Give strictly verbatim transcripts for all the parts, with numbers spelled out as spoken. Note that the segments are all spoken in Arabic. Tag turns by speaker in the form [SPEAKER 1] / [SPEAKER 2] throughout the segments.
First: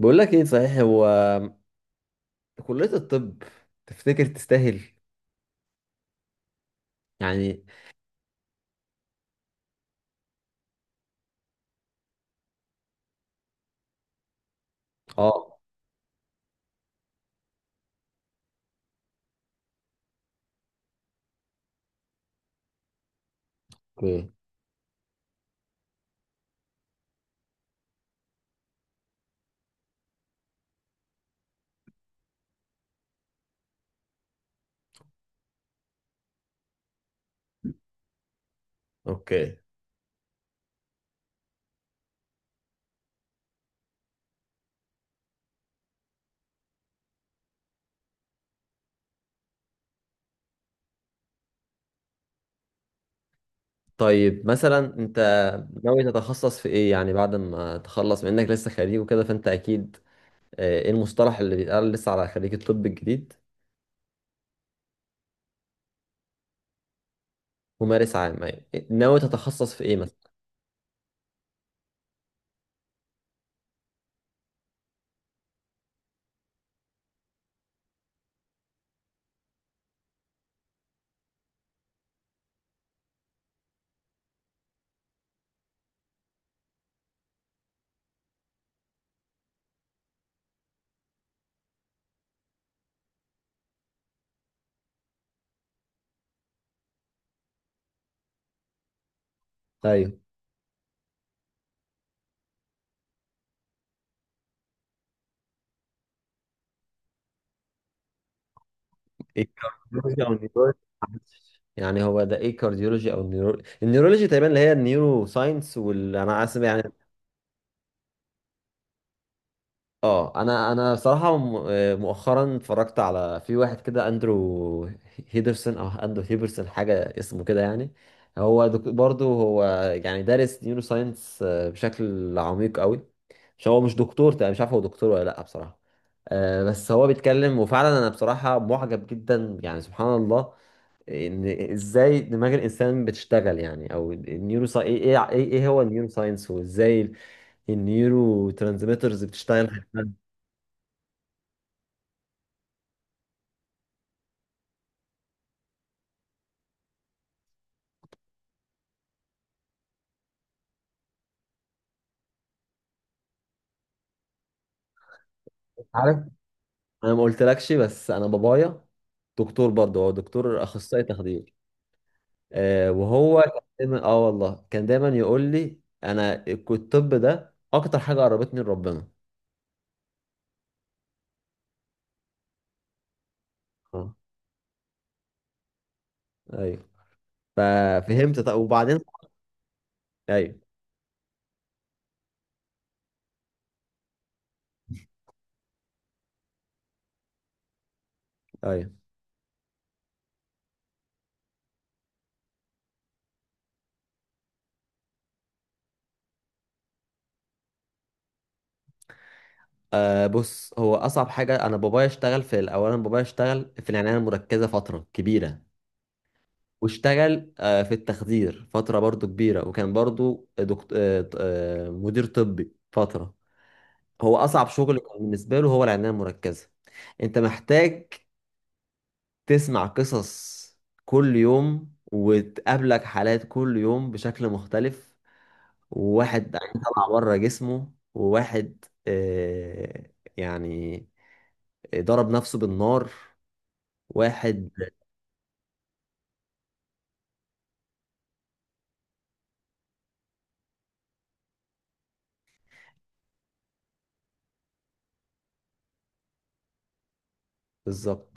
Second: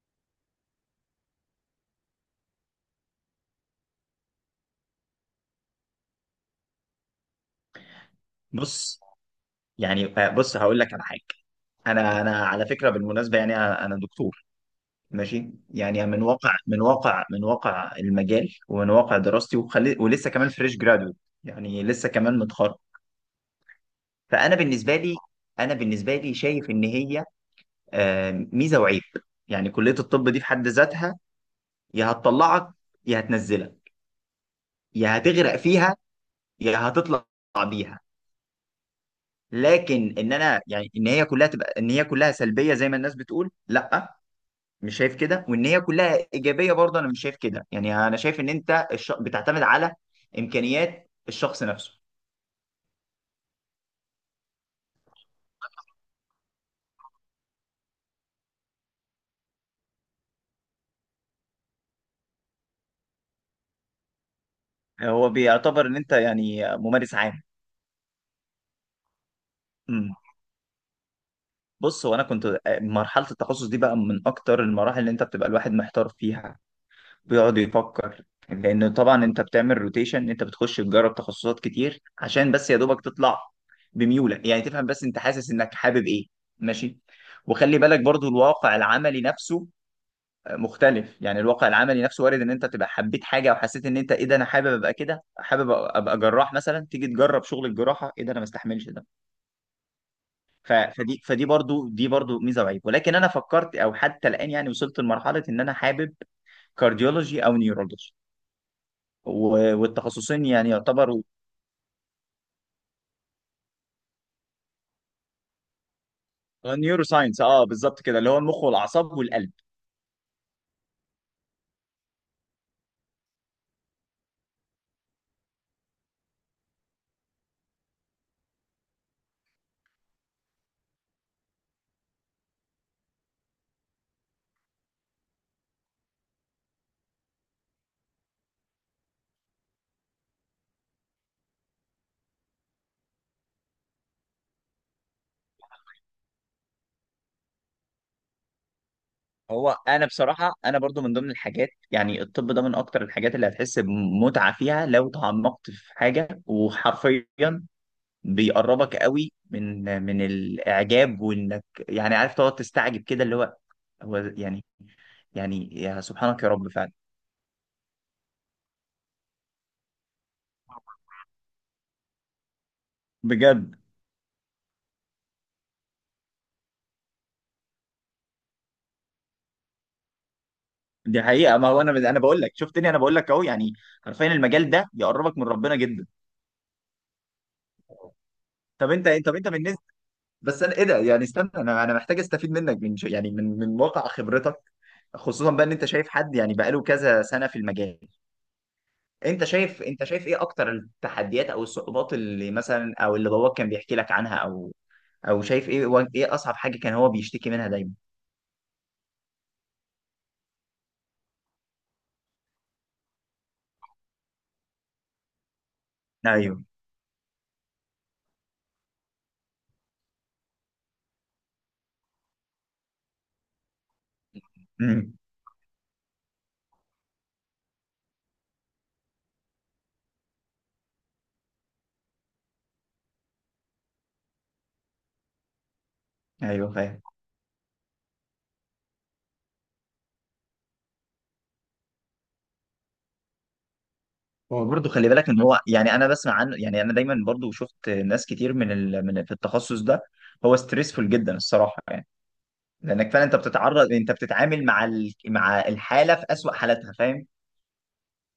[SPEAKER 1] بقول لك ايه صحيح، هو كلية الطب تفتكر تستاهل يعني؟
[SPEAKER 2] بص، يعني آه، بص هقول لك على حاجه. انا انا على فكره بالمناسبه، يعني انا أنا دكتور ماشي،
[SPEAKER 1] اه.
[SPEAKER 2] يعني من واقع من واقع من واقع المجال ومن واقع دراستي وخلي، ولسه كمان فريش جرادويت. يعني لسه كمان متخرج.
[SPEAKER 1] اوكي،
[SPEAKER 2] فانا بالنسبه لي، انا بالنسبه لي شايف ان هي آه، ميزه وعيب. يعني كليه الطب دي في حد ذاتها يا هتطلعك يا هتنزلك، يا هتغرق فيها يا هتطلع بيها.
[SPEAKER 1] اوكي.
[SPEAKER 2] لكن ان انا يعني ان هي كلها تبقى، ان هي كلها سلبيه زي ما الناس بتقول، لا، مش شايف كده. وان هي كلها ايجابيه برضه، انا مش شايف كده. يعني انا شايف ان انت الش... بتعتمد على امكانيات الشخص نفسه.
[SPEAKER 1] طيب مثلا انت ناوي تتخصص في ايه يعني بعد ما تخلص منك لسه خريج وكده، فانت اكيد آه، ايه المصطلح اللي بيتقال لسه على خريج الطب الجديد؟
[SPEAKER 2] هو بيعتبر ان انت يعني ممارس عام.
[SPEAKER 1] ممارس عام، يعني ناوي تتخصص في ايه
[SPEAKER 2] امم،
[SPEAKER 1] مثلا؟
[SPEAKER 2] بص، هو انا كنت آه، مرحله التخصص دي بقى من اكتر المراحل اللي انت بتبقى الواحد محتار فيها، بيقعد يفكر. لان طبعا انت بتعمل روتيشن، انت بتخش تجرب تخصصات كتير عشان بس يا دوبك تطلع بميولك، يعني تفهم بس انت حاسس انك حابب ايه. ماشي. وخلي بالك برضو الواقع العملي نفسه مختلف. يعني الواقع العملي نفسه وارد ان انت تبقى حبيت حاجه وحسيت ان انت ايه ده، انا حابب ابقى كده، حابب ابقى جراح مثلا، تيجي تجرب شغل الجراحه، ايه ده، انا ما استحملش ده.
[SPEAKER 1] ايوه.
[SPEAKER 2] ف- فدي، فدي برضو، دي برضو ميزه وعيب. ولكن انا فكرت او حتى الان، يعني وصلت لمرحله ان انا حابب كارديولوجي او نيورولوجي.
[SPEAKER 1] ايه
[SPEAKER 2] و-
[SPEAKER 1] كارديولوجي او
[SPEAKER 2] والتخصصين يعني
[SPEAKER 1] نيورولوجي؟
[SPEAKER 2] يعتبروا
[SPEAKER 1] يعني هو ده ايه كارديولوجي او نيورولوجي؟ النيورولوجي تقريبا اللي هي النيورو ساينس، واللي انا عارف يعني.
[SPEAKER 2] نيورو ساينس، اه بالظبط كده، اللي هو المخ والاعصاب والقلب.
[SPEAKER 1] اه. انا انا صراحه م- آه، مؤخرا اتفرجت على في واحد كده، اندرو هيدرسون او اندرو هيبرسون، حاجه اسمه كده يعني. هو دك- برضو هو يعني دارس نيورو ساينس بشكل عميق قوي. مش هو مش دكتور تقريبا، مش عارف هو دكتور ولا لا بصراحه. آه، بس هو بيتكلم، وفعلا انا بصراحه معجب جدا يعني، سبحان الله ان ازاي دماغ الانسان بتشتغل يعني، او النيورو ساي... ايه ايه ايه هو النيورو ساينس، وازاي النيورو ترانسميترز بتشتغل.
[SPEAKER 2] هو انا بصراحه، انا برضو من ضمن الحاجات، يعني الطب ده من اكتر الحاجات اللي هتحس بمتعه فيها لو تعمقت في حاجه. وحرفيا بيقربك قوي من من الاعجاب، وانك يعني عارف تقعد تستعجب كده، اللي هو هو يعني يعني يا
[SPEAKER 1] عارف؟
[SPEAKER 2] سبحانك يا رب فعلا.
[SPEAKER 1] انا ما قلتلكش، بس انا بابايا دكتور برضه، هو دكتور اخصائي تخدير. آه وهو كان
[SPEAKER 2] بجد،
[SPEAKER 1] دايما، اه والله كان دايما يقول لي انا: الك- الطب ده اكتر حاجه قربتني لربنا.
[SPEAKER 2] دي حقيقة. ما هو انا انا بقول لك، شفتني، انا بقول لك اهو. يعني
[SPEAKER 1] اه.
[SPEAKER 2] حرفيا المجال ده بيقربك من ربنا جدا.
[SPEAKER 1] ايوه. ففهمت طب،
[SPEAKER 2] طب
[SPEAKER 1] وبعدين؟
[SPEAKER 2] انت طب انت بالنسبة،
[SPEAKER 1] ايوه،
[SPEAKER 2] بس انا ايه ده، يعني استنى، انا انا محتاج استفيد منك من ش- يعني من من واقع خبرتك، خصوصا بقى ان انت شايف حد، يعني بقاله كذا سنة في المجال.
[SPEAKER 1] ايوه.
[SPEAKER 2] انت شايف انت شايف ايه اكتر التحديات او الصعوبات اللي مثلا، او اللي باباك كان بيحكي لك عنها، او او شايف ايه و- ايه اصعب حاجه كان هو بيشتكي منها دايما.
[SPEAKER 1] آه بص، هو اصعب حاجه، انا بابايا اشتغل في... اولا بابايا اشتغل في العنايه المركزه فتره كبيره.
[SPEAKER 2] ايوه.
[SPEAKER 1] واشتغل آه في التخدير فتره برضه كبيره، وكان برضه دكتور آه ط- آه، مدير طبي فتره. هو اصعب شغل
[SPEAKER 2] امم.
[SPEAKER 1] كان بالنسبه له هو العنايه المركزه. انت محتاج تسمع قصص كل يوم، وتقابلك حالات كل يوم بشكل مختلف. وواحد
[SPEAKER 2] ايوه
[SPEAKER 1] عين
[SPEAKER 2] فاهم.
[SPEAKER 1] طلع بره جسمه، وواحد آه يعني ضرب نفسه بالنار،
[SPEAKER 2] هو
[SPEAKER 1] واحد...
[SPEAKER 2] برضه خلي بالك ان هو يعني، انا بسمع عنه، يعني انا دايما برضه شفت ناس كتير من ال... من في التخصص ده، هو ستريسفول جدا الصراحه يعني. لانك فعلا انت بتتعرض، انت بتتعامل مع ال... مع الحاله في اسوأ حالاتها. فاهم.
[SPEAKER 1] بالظبط.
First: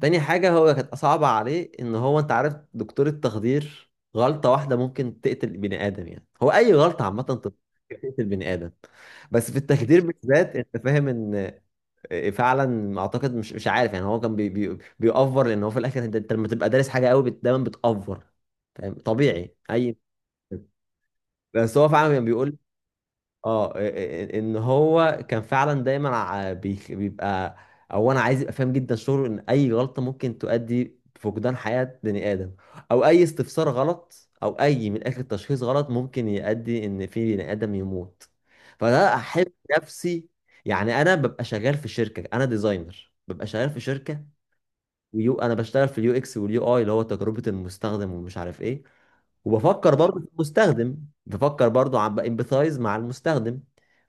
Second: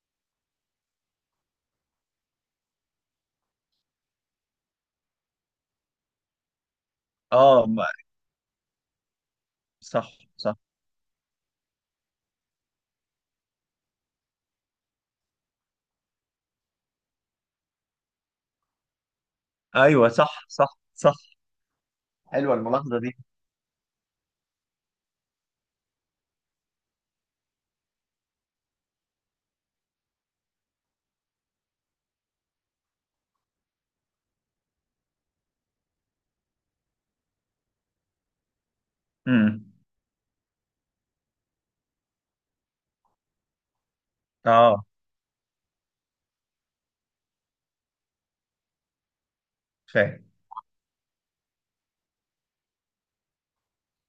[SPEAKER 1] تاني حاجة هو كانت صعبة عليه، ان هو انت عارف دكتور التخدير، غلطة واحدة ممكن تقتل بني ادم. يعني هو اي غلطة عامة طب-
[SPEAKER 2] اه، ما-
[SPEAKER 1] تقتل بني ادم. بس في التخدير
[SPEAKER 2] صح
[SPEAKER 1] بالذات،
[SPEAKER 2] صح.
[SPEAKER 1] انت فاهم ان... آه، فعلا اعتقد، مش مش عارف يعني، هو كان بي بي بيأفور، لان هو في الاخر، انت أنت لما تبقى دارس حاجة قوي بت- دايما بتأفور، فاهم؟ طبيعي اي.
[SPEAKER 2] ايوه صح صح صح.
[SPEAKER 1] بس هو فعلا كان
[SPEAKER 2] حلوه
[SPEAKER 1] بيقول،
[SPEAKER 2] الملاحظه دي.
[SPEAKER 1] اه إيه- ان هو كان فعلا دايما ع- بيخ- بيبقى، او انا عايز يبقى فاهم جدا شعور ان اي غلطه ممكن تؤدي بفقدان حياه بني ادم، او اي استفسار غلط، او اي من اخر تشخيص غلط ممكن يؤدي ان في بني ادم يموت. فده احب
[SPEAKER 2] امم.
[SPEAKER 1] نفسي. يعني انا ببقى شغال في شركه، انا ديزاينر، ببقى شغال في شركه.
[SPEAKER 2] اه
[SPEAKER 1] ويو انا بشتغل في اليو اكس واليو اي، اللي هو تجربه المستخدم ومش عارف ايه. وبفكر برضه
[SPEAKER 2] فاهم.
[SPEAKER 1] في المستخدم. بفكر برضه، عم بامبثايز مع المستخدم.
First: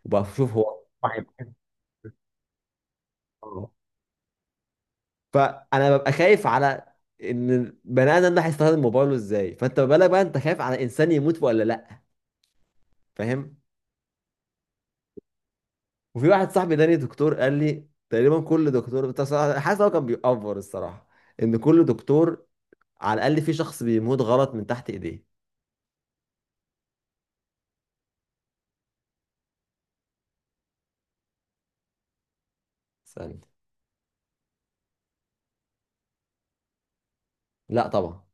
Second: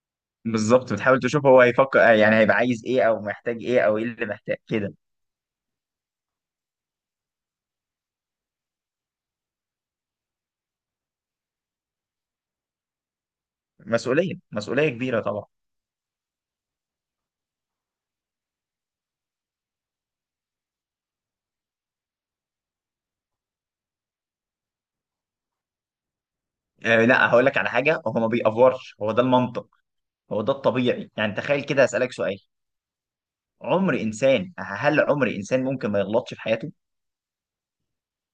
[SPEAKER 1] وبشوف هو
[SPEAKER 2] بالظبط، بتحاول
[SPEAKER 1] صاحب
[SPEAKER 2] تشوف
[SPEAKER 1] إيه.
[SPEAKER 2] هو هيفكر، يعني هيبقى عايز ايه او محتاج
[SPEAKER 1] آه.
[SPEAKER 2] ايه، او ايه اللي محتاج كده.
[SPEAKER 1] فانا ببقى خايف على ان البني ادم ده هيستخدم موبايله ازاي، فانت ما بالك بقى انت خايف على انسان يموت ولا لا؟ فاهم.
[SPEAKER 2] مسؤوليه، مسؤوليه كبيره طبعا.
[SPEAKER 1] وفي واحد صاحبي تاني دكتور قال لي تقريبا كل دكتور بتاع صراحة- حاسس، هو كان بيأفور الصراحه، ان كل دكتور على الاقل في شخص بيموت غلط من تحت ايديه.
[SPEAKER 2] آه لا، هقول لك على حاجه. هو ما بيأفورش، هو ده المنطق، هو ده الطبيعي. يعني تخيل كده، اسالك سؤال:
[SPEAKER 1] ثانية.
[SPEAKER 2] عمر انسان هل عمر انسان ممكن ما يغلطش في حياته؟
[SPEAKER 1] لا طبعا.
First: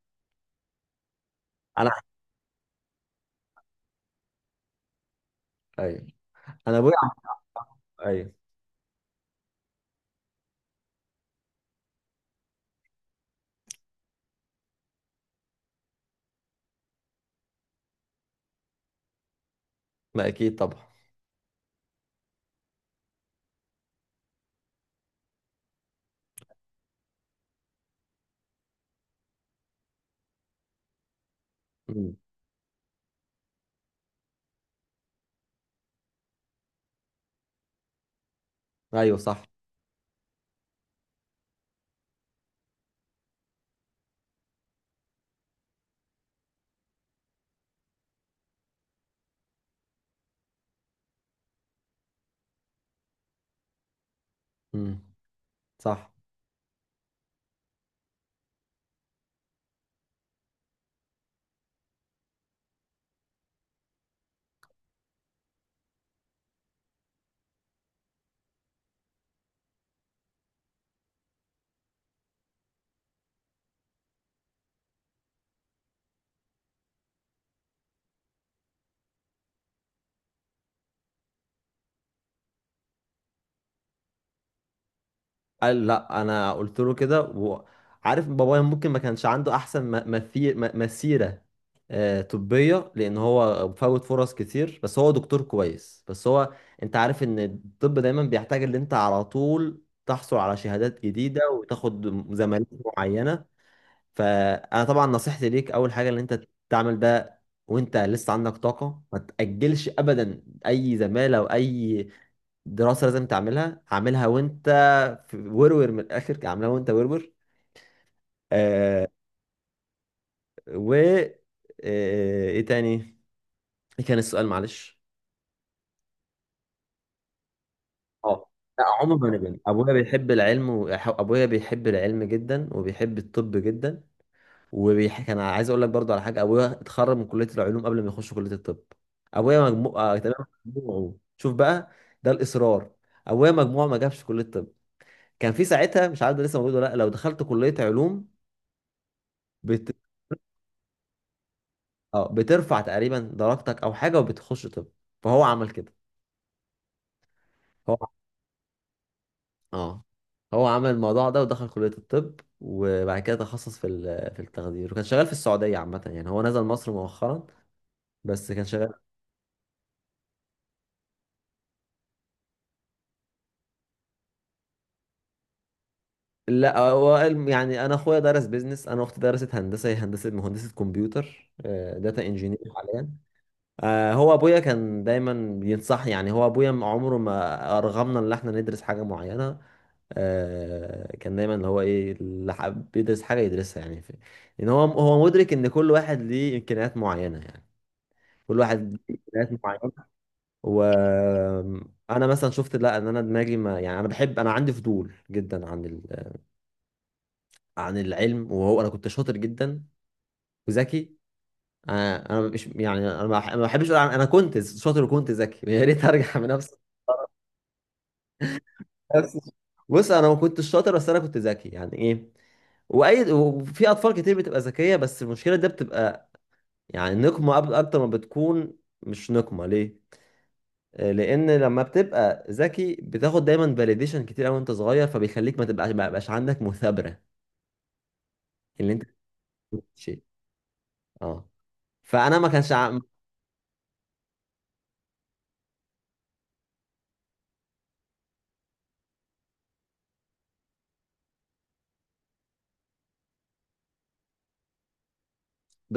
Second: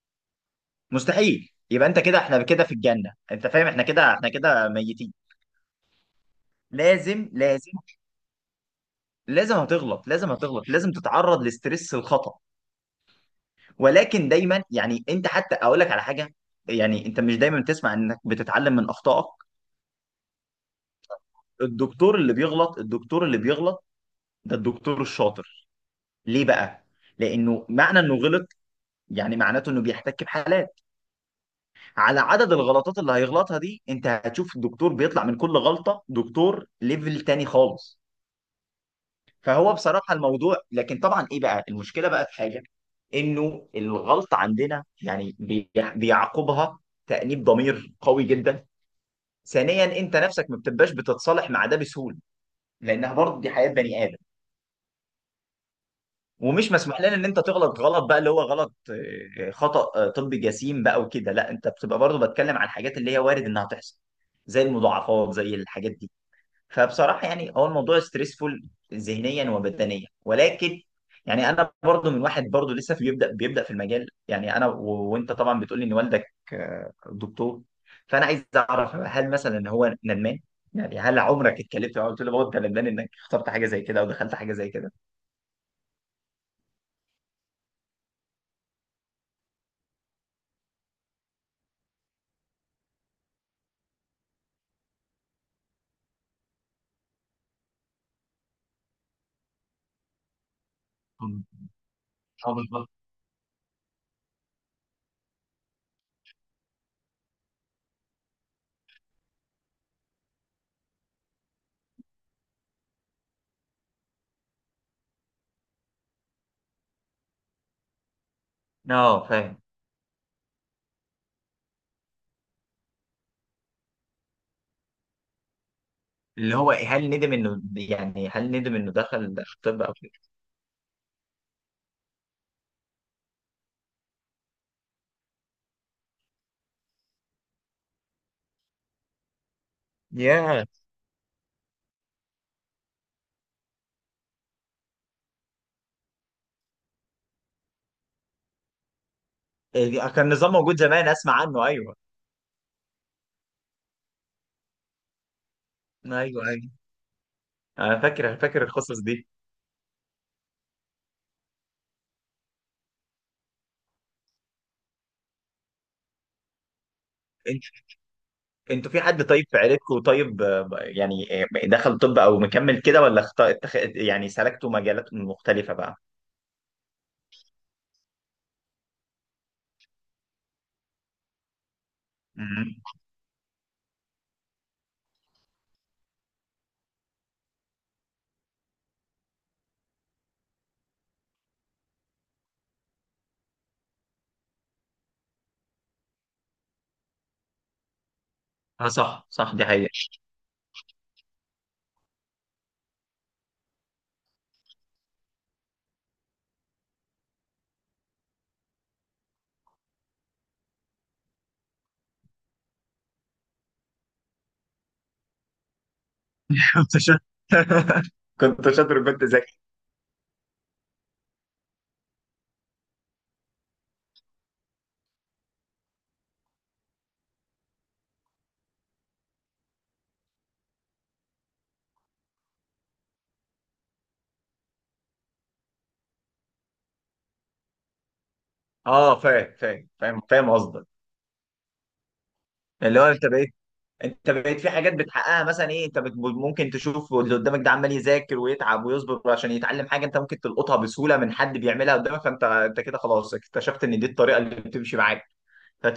[SPEAKER 2] مستحيل. يبقى
[SPEAKER 1] انا
[SPEAKER 2] انت كده احنا كده في الجنه، انت فاهم، احنا كده احنا كده ميتين.
[SPEAKER 1] ايوه. انا ابويا...
[SPEAKER 2] لازم لازم،
[SPEAKER 1] ايوه.
[SPEAKER 2] لازم هتغلط لازم هتغلط، لازم تتعرض لستريس الخطأ. ولكن دايما يعني انت، حتى اقول لك على حاجه، يعني انت مش دايما بتسمع انك بتتعلم من اخطائك؟
[SPEAKER 1] ما اكيد طبعا.
[SPEAKER 2] الدكتور اللي بيغلط، الدكتور اللي بيغلط ده الدكتور الشاطر. ليه بقى؟ لأنه معنى إنه غلط يعني معناته إنه بيحتك بحالات.
[SPEAKER 1] مم.
[SPEAKER 2] على عدد الغلطات اللي هيغلطها دي أنت هتشوف الدكتور بيطلع من كل غلطة دكتور ليفل تاني خالص.
[SPEAKER 1] ايوه، صح.
[SPEAKER 2] فهو بصراحة الموضوع، لكن طبعا إيه بقى؟ المشكلة بقى في حاجة، إنه الغلطة عندنا يعني بي- بيعقبها تأنيب ضمير قوي جدا. ثانيا، أنت نفسك ما بتبقاش بتتصالح مع ده بسهولة، لأنها برضه دي حياة بني آدم.
[SPEAKER 1] مم. صح.
[SPEAKER 2] ومش مسموح لنا ان انت تغلط، غلط بقى اللي هو غلط، آه، آه، خطأ آه، طبي جسيم بقى وكده، لا، انت بتبقى برضو بتكلم عن الحاجات اللي هي وارد انها تحصل، زي المضاعفات، زي الحاجات دي. فبصراحة يعني هو الموضوع ستريسفول ذهنيا وبدنيا. ولكن يعني انا برضو من واحد برضو لسه في، بيبدأ بيبدأ في المجال، يعني انا و- وانت طبعا بتقولي ان والدك آه، دكتور، فانا عايز اعرف هل مثلا ان هو ندمان. يعني هل عمرك اتكلمت معاه قلت له بابا انت ندمان انك اخترت حاجة زي كده او دخلت حاجة زي
[SPEAKER 1] قال لا، انا قلت له كده. وعارف بابايا ممكن ما كانش عنده احسن م- مثي- م- مسيره آه، طبيه، لان هو فوت فرص كتير، بس هو دكتور كويس. بس هو، انت عارف ان الطب دايما بيحتاج ان انت على طول تحصل على شهادات جديده
[SPEAKER 2] كده؟
[SPEAKER 1] وتاخد زمالات معينه. فانا طبعا نصيحتي ليك اول حاجه ان انت تعمل ده وانت لسه عندك طاقه. ما تاجلش ابدا اي زماله واي دراسه لازم تعملها، اعملها وانت في ورور. من الاخر، اعملها وانت ورور. آه
[SPEAKER 2] اه فاهم.
[SPEAKER 1] و آه ايه تاني؟ ايه كان السؤال معلش؟
[SPEAKER 2] اللي هو هل ندم انه يعني
[SPEAKER 1] اه.
[SPEAKER 2] هل ندم
[SPEAKER 1] لا،
[SPEAKER 2] انه
[SPEAKER 1] عمر
[SPEAKER 2] دخل
[SPEAKER 1] ما ندم
[SPEAKER 2] طب
[SPEAKER 1] ابويا،
[SPEAKER 2] او كده.
[SPEAKER 1] بيحب العلم. وابويا بيحب العلم جدا، وبيحب الطب جدا. وبيح... كان عايز اقول لك برضو على حاجه، ابويا اتخرج من كليه العلوم قبل ما يخش كليه الطب. ابويا مجموع آه تمام،
[SPEAKER 2] ياه.
[SPEAKER 1] مجموعه، شوف بقى. ده الاصرار. ابويا مجموعه ما جابش كليه الطب. كان في ساعتها، مش عارف ده لسه موجود ولا لا، لو دخلت كليه علوم بت...
[SPEAKER 2] إيه، كان نظام موجود زمان، اسمع عنه. ايوه.
[SPEAKER 1] اه بترفع تقريبا درجتك او حاجه، وبتخش طب. فهو عمل كده.
[SPEAKER 2] ايوه ايوه،
[SPEAKER 1] هو
[SPEAKER 2] انا فاكر فاكر القصص دي.
[SPEAKER 1] اه هو عمل الموضوع ده، ودخل كليه الطب، وبعد كده تخصص في ال- في التخدير، وكان شغال في السعوديه عامه. يعني هو نزل مصر مؤخرا،
[SPEAKER 2] انت
[SPEAKER 1] بس كان
[SPEAKER 2] انتوا
[SPEAKER 1] شغال.
[SPEAKER 2] في حد طيب في عيلتكم طيب آه، يعني آه، دخل طب او مكمل كده، ولا اخت...، اتخ...، يعني سلكتوا مجالات مختلفة بقى؟
[SPEAKER 1] لا هو الم- يعني انا اخويا درس بيزنس، انا اختي درست هندسه، هي هندسه مهندسه كمبيوتر، داتا انجينير
[SPEAKER 2] امم.
[SPEAKER 1] حاليا. آه، هو ابويا كان دايما بينصح. يعني هو ابويا م- عمره ما ارغمنا ان احنا ندرس حاجه معينه. آه، كان دايما اللي هو ايه، اللي حابب يدرس حاجه يدرسها يعني، في ان هو هو مدرك ان كل واحد ليه امكانيات معينه يعني. كل
[SPEAKER 2] اه
[SPEAKER 1] واحد ليه
[SPEAKER 2] صح صح،
[SPEAKER 1] امكانيات
[SPEAKER 2] دي حقيقة.
[SPEAKER 1] معينه. وانا مثلا شفت، لا ان انا دماغي ما... يعني انا بحب، انا عندي فضول جدا عن عن العلم. وهو انا كنت شاطر جدا وذكي. انا انا مش، يعني انا ما بح- ما بحبش اقول عن- انا كنت شاطر وكنت ذكي يا ريت ارجع بنفس
[SPEAKER 2] كنت شاطر. كنت شاطر وكنت
[SPEAKER 1] نفس-
[SPEAKER 2] ذكي.
[SPEAKER 1] بص انا ما كنتش شاطر، بس انا كنت ذكي، يعني ايه؟ واي وفي اطفال كتير بتبقى ذكيه، بس المشكله ده بتبقى يعني نقمه أب- اكتر ما بتكون. مش نقمه، ليه؟ آه، لان لما بتبقى ذكي بتاخد دايما فاليديشن كتير قوي وانت صغير، فبيخليك ما تبقاش ما يبقاش عندك مثابره اللي انت...
[SPEAKER 2] اه فاهم فاهم فاهم
[SPEAKER 1] شيء.
[SPEAKER 2] فاهم قصدك.
[SPEAKER 1] اه. فانا ما كانش
[SPEAKER 2] اللي هو انت بقيت انت بقيت في حاجات بتحققها. مثلا ايه، انت بت- ممكن تشوف اللي قدامك ده عمال يذاكر ويتعب ويصبر عشان يتعلم حاجه، انت ممكن تلقطها بسهوله من حد بيعملها قدامك، فانت انت كده خلاص اكتشفت ان دي الطريقه اللي بتمشي معاك.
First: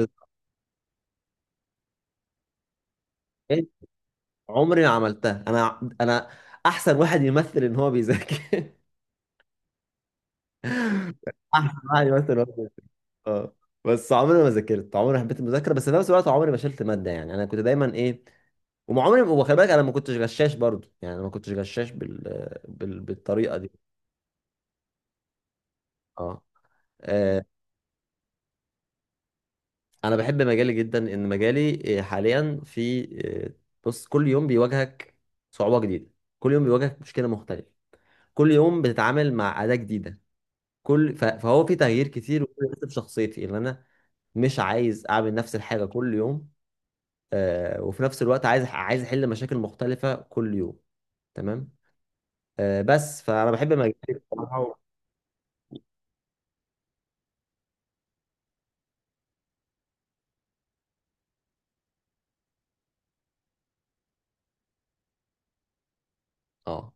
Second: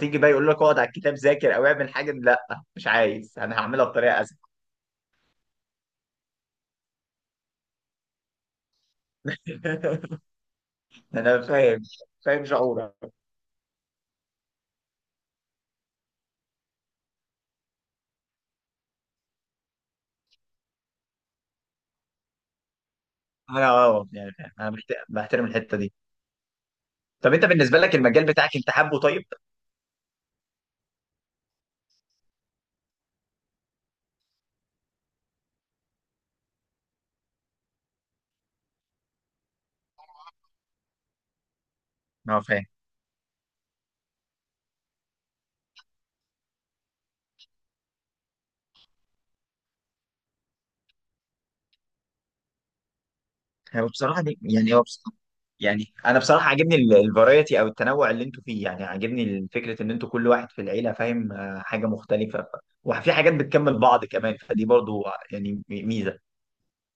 [SPEAKER 1] عم...
[SPEAKER 2] بقى يقول لك اقعد على الكتاب ذاكر او اعمل حاجه، لا، مش عايز، انا هعملها بطريقه اسهل.
[SPEAKER 1] عمري ما عملتها، انا انا احسن واحد يمثل ان هو بيذاكر
[SPEAKER 2] انا
[SPEAKER 1] احسن
[SPEAKER 2] فاهم.
[SPEAKER 1] واحد يمثل ان هو
[SPEAKER 2] فاهم
[SPEAKER 1] بيذاكر.
[SPEAKER 2] شعورك.
[SPEAKER 1] اه. بس عمري ما ذاكرت، عمري ما حبيت المذاكره، بس في نفس الوقت عمري ما شلت ماده. يعني انا كنت دايما ايه. وما عمري وخلي بالك انا ما كنتش غشاش برضو، يعني أنا ما كنتش غشاش بال... بال... بالطريقه
[SPEAKER 2] انا
[SPEAKER 1] دي.
[SPEAKER 2] اه يعني فاهم. انا بحت- بحترم الحته دي.
[SPEAKER 1] اه.
[SPEAKER 2] طب
[SPEAKER 1] آه،
[SPEAKER 2] انت بالنسبه لك المجال بتاعك انت حابه طيب؟
[SPEAKER 1] انا بحب مجالي جدا. ان مجالي آه، حاليا في آه، بص، كل يوم بيواجهك صعوبه جديده. كل يوم بيواجهك مشكله مختلفه. كل يوم بتتعامل مع اداه جديده. كل ف- فهو في تغيير
[SPEAKER 2] اه
[SPEAKER 1] كتير،
[SPEAKER 2] فاهم.
[SPEAKER 1] وكل ده في شخصيتي اللي انا مش عايز اعمل نفس الحاجه كل يوم. آه وفي نفس الوقت عايز، عايز احل مشاكل مختلفه كل يوم، تمام. آه بس فانا بحب
[SPEAKER 2] هو
[SPEAKER 1] مجالي
[SPEAKER 2] بصراحه دي
[SPEAKER 1] بصراحه
[SPEAKER 2] يعني
[SPEAKER 1] و-
[SPEAKER 2] هو، يعني انا بصراحه عاجبني الفرايتي او التنوع اللي انتوا فيه. يعني عاجبني فكره ان انتوا كل واحد في العيله فاهم آه، حاجه مختلفه، ف- وفي حاجات بتكمل بعض كمان، فدي برضو يعني ميزه.
[SPEAKER 1] اه.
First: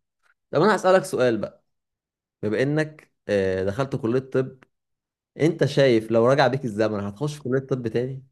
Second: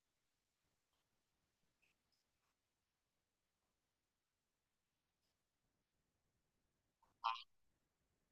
[SPEAKER 1] طب انا هسالك سؤال بقى، بما انك آه دخلت كليه طب، انت شايف لو رجع بيك الزمن هتخش كليه طب تاني؟